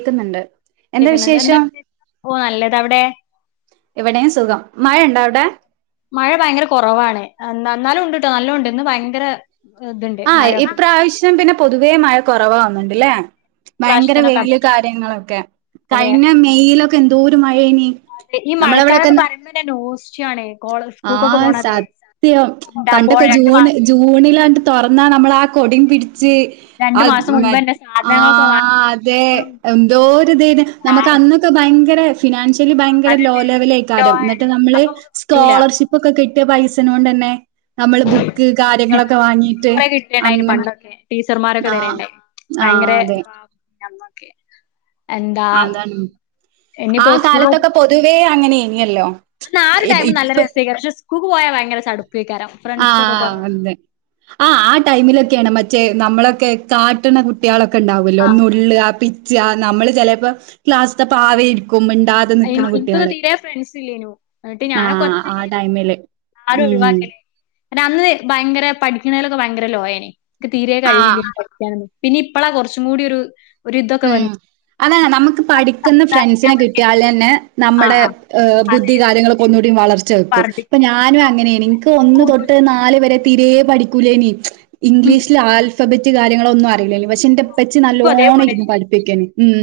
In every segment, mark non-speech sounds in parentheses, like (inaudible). ക്കുന്നുണ്ട്. കേക്കിന്നിണ്ട്. എന്താ. ഓ നല്ലത് അവിടെ? ഇവിടെയും സുഖം മഴ ഉണ്ടോ അവിടെ മഴ ഭയങ്കര കുറവാണ്. എന്ന എന്നാലും ഉണ്ട്ട്ടോ. നല്ലോംണ്ട് ഇന്ന് ഭയങ്കര ആഹ ഇപ്രാവശ്യം പിന്നെ പൊതുവേ മഴ കൊറവാ. ണ്ട്ല്ലേ? ഭയങ്കര വെയില് കാര്യങ്ങളൊക്കെ. കഴിഞ്ഞ മെയ്യിലൊക്കെ എന്തോരം മഴേനി നമ്മളവിടൊക്കെ. ചാണെ ആ സത്യം പണ്ടൊക്കെ ജൂണ് ജൂണിലാണ്ട് തുറന്നാ നമ്മളാ കോടി പിടി ച്ച് ആത് മാ ആ അതെ എന്തൊരിതായിന് നമ്മക്ക് അന്നൊക്കെ ഭയങ്കര ഗടേഷ് ഫിനാൻഷ്യലി ഭയങ്കര ലോ ലെവലയ്കാരം ന്നട്ട് നമ്മള് സ് കോളർഷിപ്പൊക്കെ ക് കിട്ട് പൈസനോണ്ടന്നെ നമ്മള് ബുക്ക് കാര്യങ്ങളൊക്കെ വാങ്ങീട്ട് അങ്ങനെ. ടീച്ചർമാരൊക്കെ ആഹ് തരേണ്ടേയ് ആഹ് ഭയ്ങ്കരെ അതെ ക്കെ അതാണ് ആഹ് കാലത്തൊക്കെ പൊതുവേ അങ്ങനേൻ ഞല്ലോ ന്നാരു ടൈമും നല്ല രസയ്ക്കാരം പഷെ സ് കൂക് പോയാ ഭയങ്കര ചട്പ് അ ആഹ് അതെ ആഹ് ആ ടൈമിലൊക്ക്യാണ് മറ്റ് റ്റേ നമ്മളൊക്കെ കാട്ട്ണ കുട്ട്യേളൊക് ക്കൊണ്ടാവല്ലോ നുള്ളാ പിച് ച്ചാ നമ്മള് ചെലേപ്പം ക്ലാസ്ത്തെ പാവേര്ക്കും കുമ്പിണ്ടാതെ നിക്ക്‌ണെ കുട്ട്യേള്. ആഹ് ആ ടൈമില് ഉംഹ് നന്ന് ഭയങ്കര പഠിക്കണതിലൊക്കെ ഭയങ്കര ലോയേനി എനിക്ക് തീരേ ആഹ് കഴിവില്ല പഠിക്കാന് പിന്നെ ഇപ്പളാ കൊറച്ചും കൂടി ഒരു ഉം അതാണ് നമുക്ക് പഠിക്കുന്ന ഫ്രണ്ട്സിനെ കിട്ടിയാലന്നെ നമ്മടെ ഏഹ് ബുദ്ധി കാര്യങ്ങളൊക്കൊന്നൂ ടീം വളർച്ച വെക്കും. ഇപ്പ ഞാനും അങ്ങനേനി എനിക്ക് ഒന്ന് തൊട്ട് നാല് വരെ തിരേ പഠിക്കൂല്ലേനി ഇംഗ്ലീഷിലെ ആൽഫബ റ്റ് കാര്യങ്ങളൊന്നും അറിയില്ലേലു പക്ഷെ ഇന്റപ്പച്ചി നല്ലോണ്ണം ഇരുന്ന് പഠിപ്പിക്ക ഉം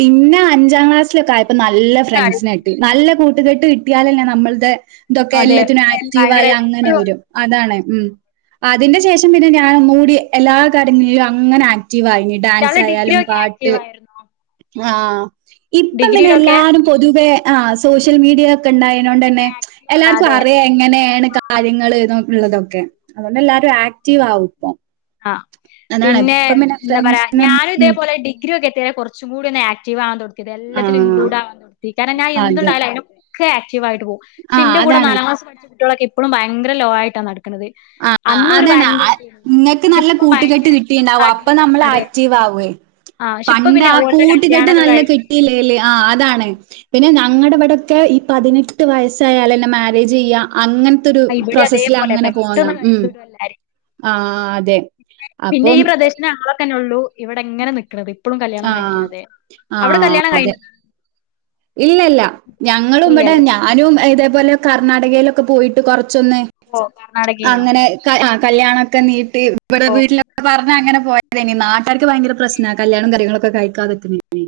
പിന്നെ അഞ്ചാം ക്ലാസ്സിലക്കായപ്പോ നല്ല ഫ്രണ്ട്സിനെ ട്ടി നല്ല കൂട്ടുകെട്ട് കിട്ടിയാലല്ലെ നമ്മളുടെ ഇതൊക്കെ എല്ലാത്തിനും ആക്റ്റീവ് ആയി അങ്ങനെ വരും അതാണ് ഉം അതിന്റ ശേഷം പിന്നെ ഞാൻ ഒന്നൂടി എല്ലാ കാര്യങ്ങളിൽ അങ്ങനെ ടീവായി. ഡാൻസ് ആയാലും ആക്റ്റീവായിരുന്നോ ആ ഇപ്പം പിന്നെ എല്ലാരും പൊതുവെ ആ സോഷ്യൽ മീഡിയ ക്കണ്ടായീനോണ്ടെന്നേ ന്നെ എല്ലാർക്കും അറിയാം എങ്ങനെണ് കാര്യങ്ങള് ഇതൊക്ക ഉള്ളതൊക്കെ അതുകൊണ്ട് എല്ലാരും ആക്റ്റീവ് ആവും ഇപ്പൊ ആ പിന്നെ എന്താ പറയാ ഫ്രണ്ട്സിനും ഞാനും ഉം ഇതേപോലെ ഡിഗ്രി ഒക്കെ (unintelligible) കൊറച്ചും കൂടിയൊന്നു ആക്ടീവ്വാ (unintelligible) എല്ലാത്തിലും ആഹ് ഇൻക്ലൂഡ് (unintelligible) കാരണം ഞാ അതെ എന്തുണ്ടായാല (unintelligible) (inaudible) ക്റ്റീവായിട്ടു പോകും ഷെ ആഹ് ന്റെ കൂടെ അതാണ് നാലാം ക്ലാസ്സിൽ പഠിച്ച കുട്ട്യാളൊക്കെ എപ്പഴും ഭയങ്കര ലോ ആയിട്ടാണ് നട ക്കണത്. ആഹ് ആഹ് അന്നോര് അതാണ് ഭയങ്കര ആ- ഇതായന് ഇങ്ങക്ക് നല്ല കൂട്ടുകെട്ട് കിട്ടിണ്ടാവും. അപ്പൊ നമ്മൾ ആക്റ്റീവ് ആവോയ് പണ്ട് ആ കൂട്ടുകെട്ട് നല്ല കിട്ടില്ലേല്ലേ ആ അതാണ് പിന്നെ ഞങ്ങടെ ഇവിടെക്കെ ഈ പതിനെട്ട് വയസ്സായാലന്നെ മാരേജ് ചെയ്യ അങ്ങനത്തെരു പ്രോസസില് അങ്ങനെ ഉം ആ അതെ അപ്പം ഒള്ളൂ ഇവിടെ ഇങ്ങനെനിക്കണത് എപ്പളും കല്യാണം ആഹ് കഴിക്കാതെ അവിടെ ആഹ് കല്യാണം കഴി ഇല്ലല്ല ഞങ്ങളും ഇവിടെ ഞാനും ഇതേപോലെ കർണാടകയിലൊക്കെ പോയിട്ട് കുറ ചൊന്നെ അങ്ങനെ (unintelligible) കല്യാണൊക്കെ നീട്ട ട്ടി ഇവിടെ വീട്ടില (unintelligible) (unintelligible) അങ്ങനെ പോയത് (unintelligible) അവർക്ക് ഭയങ്കര പ്രശ്ന കല്യാണം കാര്യങ്ങളൊ ക്കെ കഴിക്കാതെ നിക്കിനി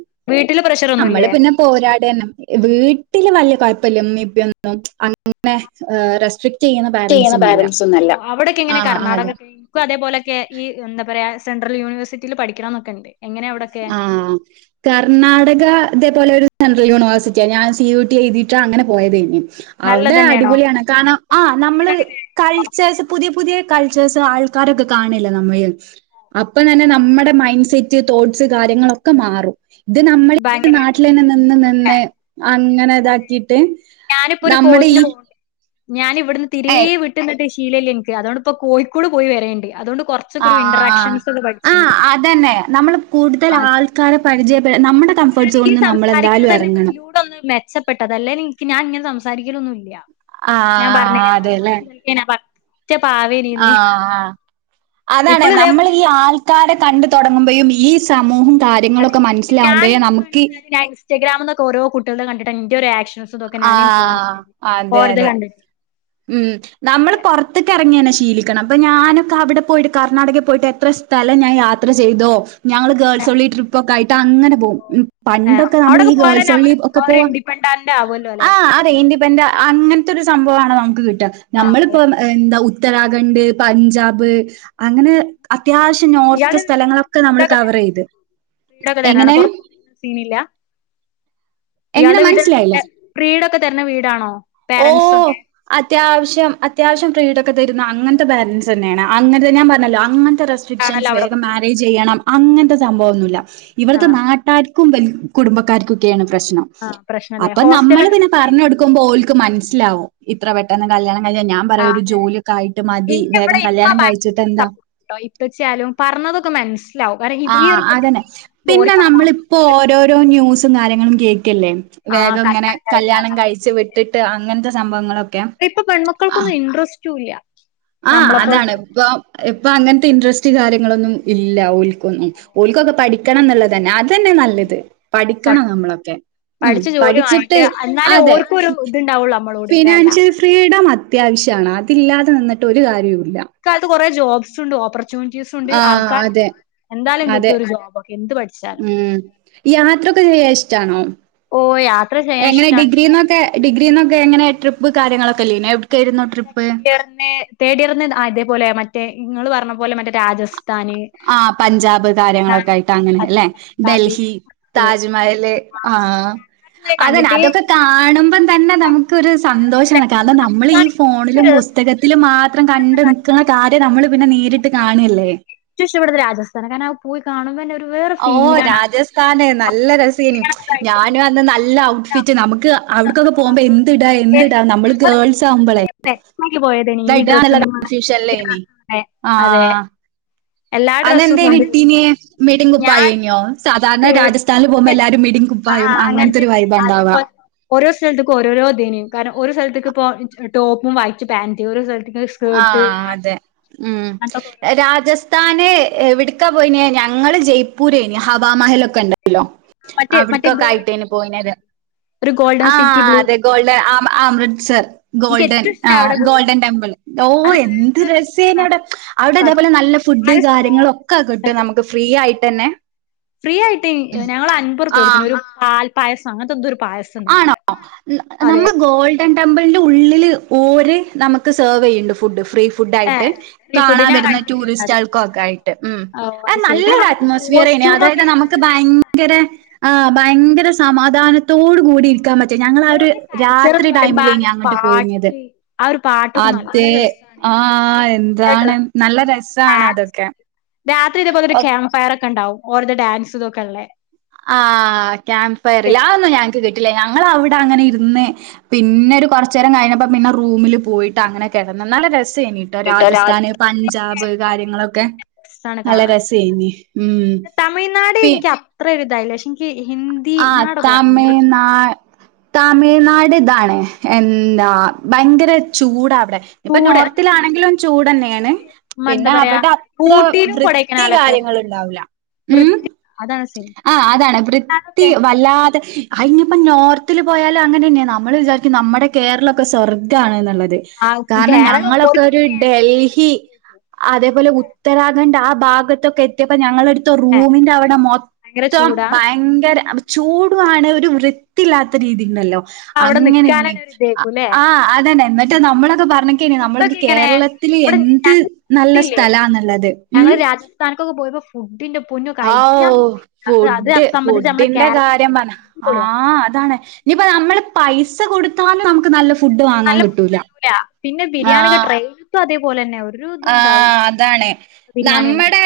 നമ്മള് പിന്നെ പോരാടണം. വീട്ടില് വല്യ കൊഴപ്പില്ല (unintelligible) അങ്ങനെ ആഹ് റെസ്ട്രി ക്ട് ചെയ്യണ പാരന്റ്സ് പേരൻസ് ഒന്നല്ല. അവിടൊക്കെ ആ എങ്ങനെ അതെ കർണാടക (unintelligible) ഇൻക്കും അതേപോലെക്കെ ഈ എന്ത പറയാ സെൻട്രൽ യൂണിവേഴ്റ്റിൽ പഠിക്കണം എന്നൊക്കെ ണ്ട്. ആഹ് കർണാടക അതേ പോലെ ഒരു സെൻ്രൽ യൂണിവഴ്സിറ്റിയാ ഞാൻ സി യു ടി എഴുതീട്ട് അങ്ങനെ പോയതെനി. അവിടെ അടിപൊളിയാണ് കാരണം ആഹ് നമ്മള് കൾച്ചേസ് പുതിയ പുതിയ കൾച്ചേസ് ആൾക്കാരൊക്കെ കാണല്ലെ നമ്മഴ്. അപ്പം തന്നെ നമ്മുടെ മൈൻ സെറ്റ് തോട്ട്സ് കാര്യങ്ങളൊക്കെ മാറും. ഇത് നമ്മൾ ഈ നാട്ടിലന്നെ നിന്ന് നിന്ന് അങ്ങനെ ഇതാക്കീട്ട് നമ്മടെ ഈ ഞാൻ ഇവടുന്ന് തീരേ ഏഹ് വിട്ട് ന്ന്ട്ട് ശീലല്ല ഇൻക്ക് അതോണ്ട് ഇപ്പോ കോഴി കൂട് പോയി വരേണ്ട്. അതോണ്ട് ആഹ് ആഹ് അതന്നെ നമ്മൾ കൂടുതൽ ആൾക്കാരെ പരിചയപെ നമ്മടെ കംഫേർട്ട്സ് സോണ്ന്ന് നമ്മളെന്തായാലും എറങ്ങണം. പെട്ടതാ അല്ലെനി ഇൻക്ക് ഞാൻ ഇങ്ങനെ സംസാരിക്കലൊന്നുല്ല്യാ. ആഹ് അതെല്ലേ ആഹ് അതാണെ നമ്മൾ ഈ ആൾക്കാരെ കണ്ടു തൊടങ്ങുമ്പഴും ഈ സമൂഹം കാര്യങ്ങളൊക്കെ മനസ്സിലകുമ്പോഴേ നമുകി ഇസ്റ്റഗ്രമ്ന്ന് എന്നൊക്കെ ഓരോ കുട്ടിൾ ത് കണ്ടിട്ട ഇന്റെ ഒരു ആക്ഷ തെക്ക ഞാന് ആഹ് ഇൻഫ്ലുമെൻസ് അതെ ഓരത് അതെ കണ്ട് ഉം നമ്മള് പുറത്ത്ക്ക് ഇറങ്ങിയനെ ഇഷ് ശീലിക്കണം അപ്പൊ ഞാനൊക്കെ അവിടെ പോയിട്ട് കർണാടകയിൽ പോയിട്ട് എത്ര സ്ഥലം ഞാൻ യാത്ര ചെയ്തോ? ഞങ്ങള് ഗേൾസ് ഒള്ളി ട്രിപ്പ് ഒക്കെ ആയിട്ട് അങ്ങനെ പോകും പണ്ടൊക്കെ നമ്മൾ ഈ ഗേൾസ് ഒള്ളി ഒക്കെ പോവാ ആ അതെ ഇൻറ്റി പെന്റ അങ്ങനത്തെ ഒരു സംഭവമാണ് നമു നമ്മളിപ്പം എന്താ ഉ ഉത്തരാഖണ്ഡ് പഞ്ചാബ് അങ്ങനെ അ അത്യാവശ്യം നോർത് സ്ഥലങ്ങളൊക്കെ നമ്മള് കവർ ചെയ്ത് എങ്ങനെ എങ്ങനെ യാടെ മനസ്സിലായില്ല വട്ട പ്രീട ക തന്നെ വീടാണോ ഓ അ അത്യാവശ്യം അത്യാവശ്യം ഫ്രീഡം ഒക്കെ തരുന്ന അങ്ങനത്തെ ബാലൻസ് തന്നെണ അങ്ങനതെ ഞാൻ പറഞ്ഞല്ലോ അങ്ങ.. റെസ്ട്രിക്ഷൻസ് വേഗം മാരേജ് ചെയ്യണം അങ്ങനത്തെ.. സംഭവം ഒന്നുമില്ല ഇവിടുത്തെ നാട്ടാർ.. (unintelligible) കുടുംബക്കാർക്കൊക്കെയാണ് പ്രശ്നം അപ്പൊ നമ്മള് പിന്നെ പറഞ്ഞു കൊടുക്കുമ്പോൽ.. മനസ്സിലാവും ഇത്ര പെട്ടെന്ന് കല്യാ.. ആ അതെ എനിക്കിവിടെ വേഗം ഇമ്മ കല്യാണം കഴിച്ചിട്ട് (inaudible) എന്താ സപ്പോട്ടാ ഇപ്പച്ചാലും പറഞ്ഞതൊക്കെ മനസ്.. ആ അതന്നെ പിന്നെ നമ്മളിപ്പോ ഓരോരോ ന്യൂസ്.. ഉം കാര്യങ്ങളും കേൾക്.. ല്ലേ വേഗം ഇങ്ങനെ കല്യാണം കഴിച്ച് വിട്ടിട്ട് അങ്ങനത്തെ.. സംഭവങ്ങളൊക്ക് ഇപ്പൊ പെൺ മക്കൾക്കൊന്നും ഇൻറസ്റ്റ്.. റ്റൂല.. ആ അതാണ് ഇപ്പ.. ഇപ്പൊ അങ്ങനത്തെ ഇൻട്രസ്റ്റ് കാര്യങ്ങളൊന്നും ഇല്ല ഒല്.. (unintelligible) ഒല്ക്കൊക്കെ പഠിക്ക്.. ക്കണം എന്നുള്ളത് തന്നെ അതന്നെ നല്ലത്. പഠിക്കണം നമ്മളൊക്കെ ഉം പഠിച്ചിട്ട് അതെ ഫിനാൻഷ്യൽ ഫ്രീഡം.. അത്യാവശ്യമാണ് അതില്ലാതെ നിന്നട്ട് ഒരു കാര്യവും കാലത്ത് കുറെ ജോബ്സ് ഉണ്ട് ഓപ്പർ.. ച്യൂനിറ്റീസ് ഉണ്ട് ആഹ് ആൾക്കാരു അതെ എന്താലും കിട്ടും അതെ ഒരു ജോബ്. ഉം യാത്രൊക്കെ ചെയ്യാ ഇഷ്ടാണോ പ്പ യാത്.. എങ്ങനെ ഡിഗ്രി എന്നൊക്കെ ഡിഗ്രീ എന്നൊക്കെ എങ്ങനെ (unintelligible) വ്വ് കാര്യങ്ങളക്ക്.. സെക്കൻ് ഇയറിന് തേർഡ് ഇയറിന് ആ ഇതേപോലെയാ മറ്റേ നിങ്ങള് പറഞ്ഞ പോലെ മറ്റേ രാജസ് ആ പഞ്ചാബ് കാര്യങ്ങളൊക്കെ ആയിട്ട് അങ്ങനെ അല്ലെ ഡൽഹി, താജ്മഹല് ആ അങ്ങനെ അതൊക്കെ കാണുമ്പം തന്നെ നമുക്ക് ക്ക് ഒരു സന്തോഷമാണ് കാരണം നമ്മൾ ഈ ഫോണിലും പുസ് പുസ്തകത്തില് മാ ത്രം കണ്ട് നിൽക്കുന്ന കാര്യം നമ്മൾ പിന്നെ നേരിട്ട് കാണല്ലേ ചഷ്ടപ്പെടുന്ന രാജസ്ഥാണ് കാരണം ആ പോയി കാണും ഒ ഓ രാജസ്ഥാന ന്നാ നല്ല രസനു ഞാനും അന്ന് നല്ല ഔ ഫിറ്റ് നമുക്ക് അവിടക്കൊക്കെ പോകുമ്പോ എ എട എന്തിട നമ്മള് ഗേൾസ് ആവുമ്പോളെ ന്ത ഇടന്നുള്ള കൺഫ്യൂഷൻല്ലേനി ആ അതെന്തേനി ഇട്ടീനേ മിടിം കുപ്പായേ നോ സാധാരണ രാജസ്ഥാനിൽ പോകുമ്പോ എല്ലാവാരും മിടി കുപ്പായും അങ്ങൻത്തെരു വൈബ ഉണ്ടാവാ ഓരോ സ്ഥലത്തക്കും ഓരോ ദേനും കാരണം ഒര് സൽത്ത്ക്ക് ഇപ്പോ ടോപ്പും വായിറ്റ് പാന്റ് ഓര് സൽത് ആഹ് അതെ ഉം രാജസ്ഥ താന് എവിട്ക്കാ പോയെ ഞങ്ങള് ജയ്പൂര് ഹവാമഹലൊക്കെ ഉണ്ട് അവിട്ക്കെക്കെ ആയിട്ട പോയത് ആ അതെ ഗോൾഡേ ആ മൃച്ചർ ഗോൾഡൻ ആ ഗോൾഡൻ ടെമ്പിൾ ഓഹ് എന്ത് രസേനവിടെ അവിടെതേപോലെ നല്ല ഫുഡ് കാര്യങ്ങളും ഒക്കെ കിട്ടും നമുക്ക് ഫ്രീ ആ ആയിട്ടന്നെ ഫ്രീ ആയിട്ട് ഞങ്ങൾ അൻപർപ്യ കൊടുത്തു ഒരു ആ യസ അങ്ങനെത്തെന്തോര് ആണോ നമ്മൾ ഗോൾഡൻ ടെമ്പിളിന്റെ ഉള്ളില് ഓര് നമ്മക്ക് സർവ് ചെയ്യുന്നുണ്ട് ഫുഡ് ഫ്രീ ഫുഡയിട്ട് ആയിട്ട് കാണാൻ വരുന്ന ടൂറിസ്റ്റ് ആൾക്കുക്കെ ആയിട്ട് ഉ അ നല്ലരു അറ്റ്മോസ്ഫിയർ അതായത് നമുക്ക് ഭയങ്കര ആ ഭയങ്കര സമാധാനത്തോട് കൂടിയിരിക്കാൻ പറ്റ ഞങ്ങള ആ ഒരു രാത്രി ടൈമിലേനി അങ്ങോട്ട് പോയിഞ്ഞത് അതെ ആഹ എന്താണ് നല്ല രസമാണ് അതൊക്കെ രാത്രി ഇതേപോലെ ഒരു ഫയർൊക്കെ ഉണ്ടാവും ഓരുടെ ഡാൻസ് ഇതൊക്കെല്ലേ ആഹ് ക്യാമ്പ് ഫയർല്ല ആ ഒന്നും ഞങ്ങക്ക് കിട്ടില്ല ഞ ഞവിടെ അങ്ങനെ ഇരുന്ന് പിന്നെ ഒരു കുറച്ച നേരം കഴിഞ്ഞപ്പോ പിന്നെ റൂമിൽ പോയിട്ട് അങ്ങനെ കിടന്ന് നല്ല ര ര ചെയട്ടോ കേട്ടോ രാ രാജസ്ഥാന് പഞ്ചാബ് കാര്യങ്ങളൊക്കെ നല്ല രസ ചെയ ഉ പി തായില്ല ആ തമ്മിഴ് നാ തമിഴ്നാട് ഇതാണ് എന്താ ഭയങ്കര ചൂടാ ഇപ്പൊ നോർത്തിലാണെങ്കിലും ചൂട് തന്നെയാണ് പിന്നെ അവിടെ അത്ര വൃത്തി കാര്യങ്ങള് ഉണ്ടാവില്ല ഉം ആ അതാണ് വൃ തീ വല്ലാതെ അ ഇനിയിപ്പോ നോർത്തിൽ പോയാലും അങ്ങനെ തന്നെയാ നമ്മൾ വിചാരിക്കും നമ്മുടെ കേരളം ഒക്കെ സ്വർഗാണ് എന്നുള്ളത് കാരണം ഞങ്ങളൊക്കെ ഒരു ഡൽഹി അതേപോലെ ഉത്തരാഖണ്ഡ് ആ ഭാഗത്തൊക്കെ എത്തിയപ്പോ ഞങ്ങളൊരു റൂമിന്റെ അവിടെ മൊത്തം ഭയങ്കര അപ്പൊ ചൂടും ആണ് ഒരു വൃത്തില്ലാത്ത രീതി ഉണ്ടല്ലോ അങ്ങനെനി ആ അതന്നെ എന്നട്ട് നമ്മളെ അത് ബാ അന്നൊക്കെനി നമ്മളൊക്കെ കേരളത്തില് എന്ത് നല്ല സ്ഥലാന്നുള്ളത് ഉം ഉ ഔ ഫുഡ് ഫുഡിന്റെ കാര്യം പറഞ്ഞ ആ അതാണ് ഇനിപ്പ നമ്മള് പൈസ കൊടുത്താലും നമുക്ക് നല്ല ഫുഡ്‌ നല്ല ഫുഡ് കിട്ടൂല പിന്നെ ബിരിയാണി ഒക്കെ ട്രെയിൻത്തും അതേപോലെന്നെ പോലെന്നെ ആവും ആ അതാണ് നമ്മുടെ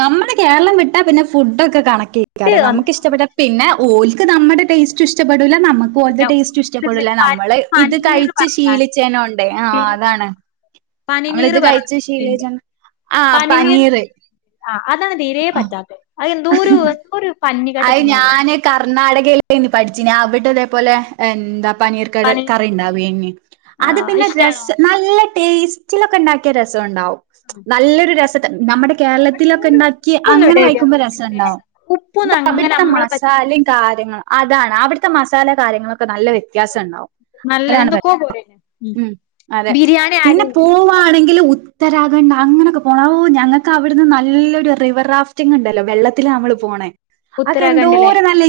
നമ്മുടെ കേരളം വിട്ടാ പിന്നെ ഫുഡ് ഒക്കെ കണക്കാ ക്കെകാരം നമ്മുക്ക് ഇഷ്ട്ടപ്പെട്ട പിന്നെ ഓല്ക് ക്ക് നമ്മുടെ ടെസ്റ്റും ഇഷ്ട്ടപ്പെടുല നമ്മ പ്പോലത് ടെസ്റ്റും ഇഷ്ട്ടപ്പെടൂല നമ്മള് ഇത് കഴിച്ച് ശീലിച്ചേനൊണ്ട് ആഹ് അതാണ് നമ്മള് ഇത് കഴിച്ച് ശീലിച്ചാണ്ട് ആ പനീർ അതാണ് തീരെ പറ്റാത്തെ അത് എന്തോ ഒരു എന്തോ ഒരു അഹ് ഞാന് കർണാടകയിലെനി പഠിച്ചിനെ അവിടെ ഇതേപോലെ എന്താ പനീർ കറ് കറി ഉണ്ടാവേനി അത് പിന്നെ രസ നല്ല ടേസ്റ്റിലൊക്കെ ഉണ്ടാക്കിയ രസം ഉണ്ടാവും- നല്ലൊരു രസ നമ്മടെ- കേരളത്തിലൊക്കെ ഇണ്ടാക്കി അങ്ങനെ കഴിക്കുമ്പോ രസം ണ്ടാകും- അവിട്ത്തെ മസാലേം കാര്യങ്ങളും അ അതാണ് അവിടുത്തെ മസാല കാര്യങ്ങളൊക്കെ കൊക്കെ നല്ല വ്യത്യാസം ഉണ്ടാവും അതാണ് മ്മ് അതെ പിന്നെ പോവാണെങ്കിൽ ഉത്തരാഖണ്ഡ് അങ്ങനെയൊക്കെ പോണം ഓഹ് ഞങ്ങൾക്ക് അവിടുന്ന് നല്ലൊരു റിവർ റാഫ്റ്റിംഗ ഉണ്ടല്ലോ വെള്ളത്തിൽ നമ്മള് പോണേ ആതൊക്കെ എന്തോരു നല്ല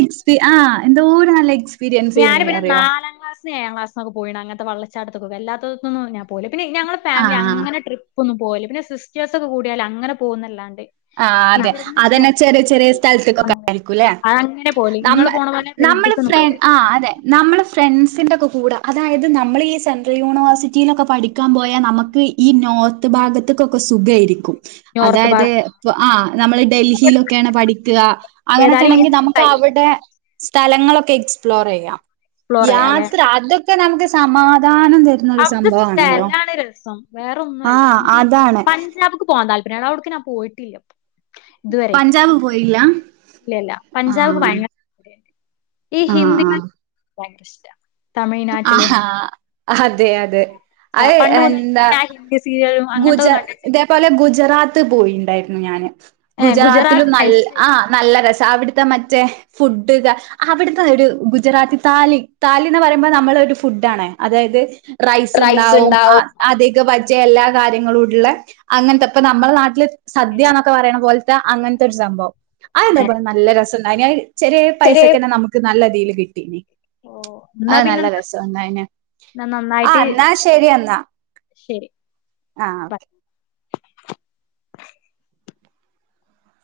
ആഹ് എന്തോരു നല്ല എക്സ് ഞാന് പിന്നെ നാലാം ക്ലാസ്സിന് ഏഴാം ക്ലസ്സിനൊക്കെ പോയി അങ്ങനെ വള്ളച്ചാട്ടത്തുക്കുന്ന് അല്ലാത്തത് ഒന്നും ഞാൻ പോകുല പിന്നെ ഞങ്ങള് ഫാമിലി ആഹ് അങ്ങന ട്രിപ്പ് ഒന്നും പോവില്ല പിന്നെ സിസ്റ്റേഴ്സ് ഒക്കെ കൂടിയാല് അങ്ങനെ പോകുന്നല്ലാണ്ട് ആഹ് അതെ അതന്നെ ചെറിയ ചെറിയ സ്ഥലത്തേക്കൊക്കെ ആയിരിക്കുംല്ലേ നമ്മ നമ്മള് ഫ്രണ്ട് ആഹ് അതെ നമ്മൾ ഫ്രണ്ട്സിൻ്റെക്കെ കൂടെ അതായത് നമ്മൾ ഈ സെൻട്രൽ യൂണിവേഴ്സിറ്റിയിലൊക്കെ പഠിക്കാൻ പോയാൽ നമുക്ക് ഈ നോർത്ത് ഭാഗത്തേക്കൊക്കെ സുഖമായിരിക്കും അതായത് ആഹ് നമ്മള് ഡൽഹിയിലൊക്കെയാണ് പഠിക്കുക അങ്ങനെയൊക്കെ ആണെങ്കിൽ നമുക്ക് അവിടെ സ്ഥലങ്ങളൊക്കെ എക്സ്പ്ലോർ ചെയ്യാം യാത്ര അതൊക്കെ പിന്നെ നമുക്ക് സമാധാനം തരുന്ന ഒരു അവിടുത്തെ സംഭവാണല്ലോ സ്ഥലാണ് രസം വേറെ ഒന്നുമല്ല ആഹ് എനിക്ക് അതാണ് പഞ്ചാബ്ക്ക് പോണം പോവാൻ താല്പര്യാണ് ആഹ് അവിടുക്ക് ഞാൻ പോയിട്ടില്ല പഞ്ചാബ് പോയില്ല ആഹ് ഈ ആഹ് ഹിന്ദി ആഹ് ഇഷ്ട തമിഴ്നാട്ടിലും ആഹാ അതെ അതെ അത് എന്താ ഗുജ ഇതേപോലെ ഗുജറാത്ത് പോയി പോയി ഉണ്ടായിരുന്നു ഞാൻ ഗുജറാത്തിലും നല്ല ആഹ് നല്ല രസ അവിടുത്തെ മറ്റേ ഫുഡ് അവിടുത്തെ ഒരു ഗുജറാത്തി താലി താലിന്ന് പറയ നമ്മളെ ഒരു ഫുഡ് ആണ് അതായത് റൈസ് ഉണ്ടാവും അധിക എല്ലാ കാര്യങ്ങളുള്ള അങ്ങനത്തെപ്പ നമ്മുടെ നാട്ടില് സദ്യന്നൊക്കെ പറയണ പോലത്തെ അങ്ങനത്തെ ഒരു സംഭവം അതതെലെ നല്ല രസ (unintelligible) ചെറിയ പൈസക്ക് തന്നെ നമുക്ക് നല്ല യില് കിട്ടീ ഓ ആ നല്ല രസം ഉണ്ടയിനു ആ അന്നാ ശരിയന്നാ ആ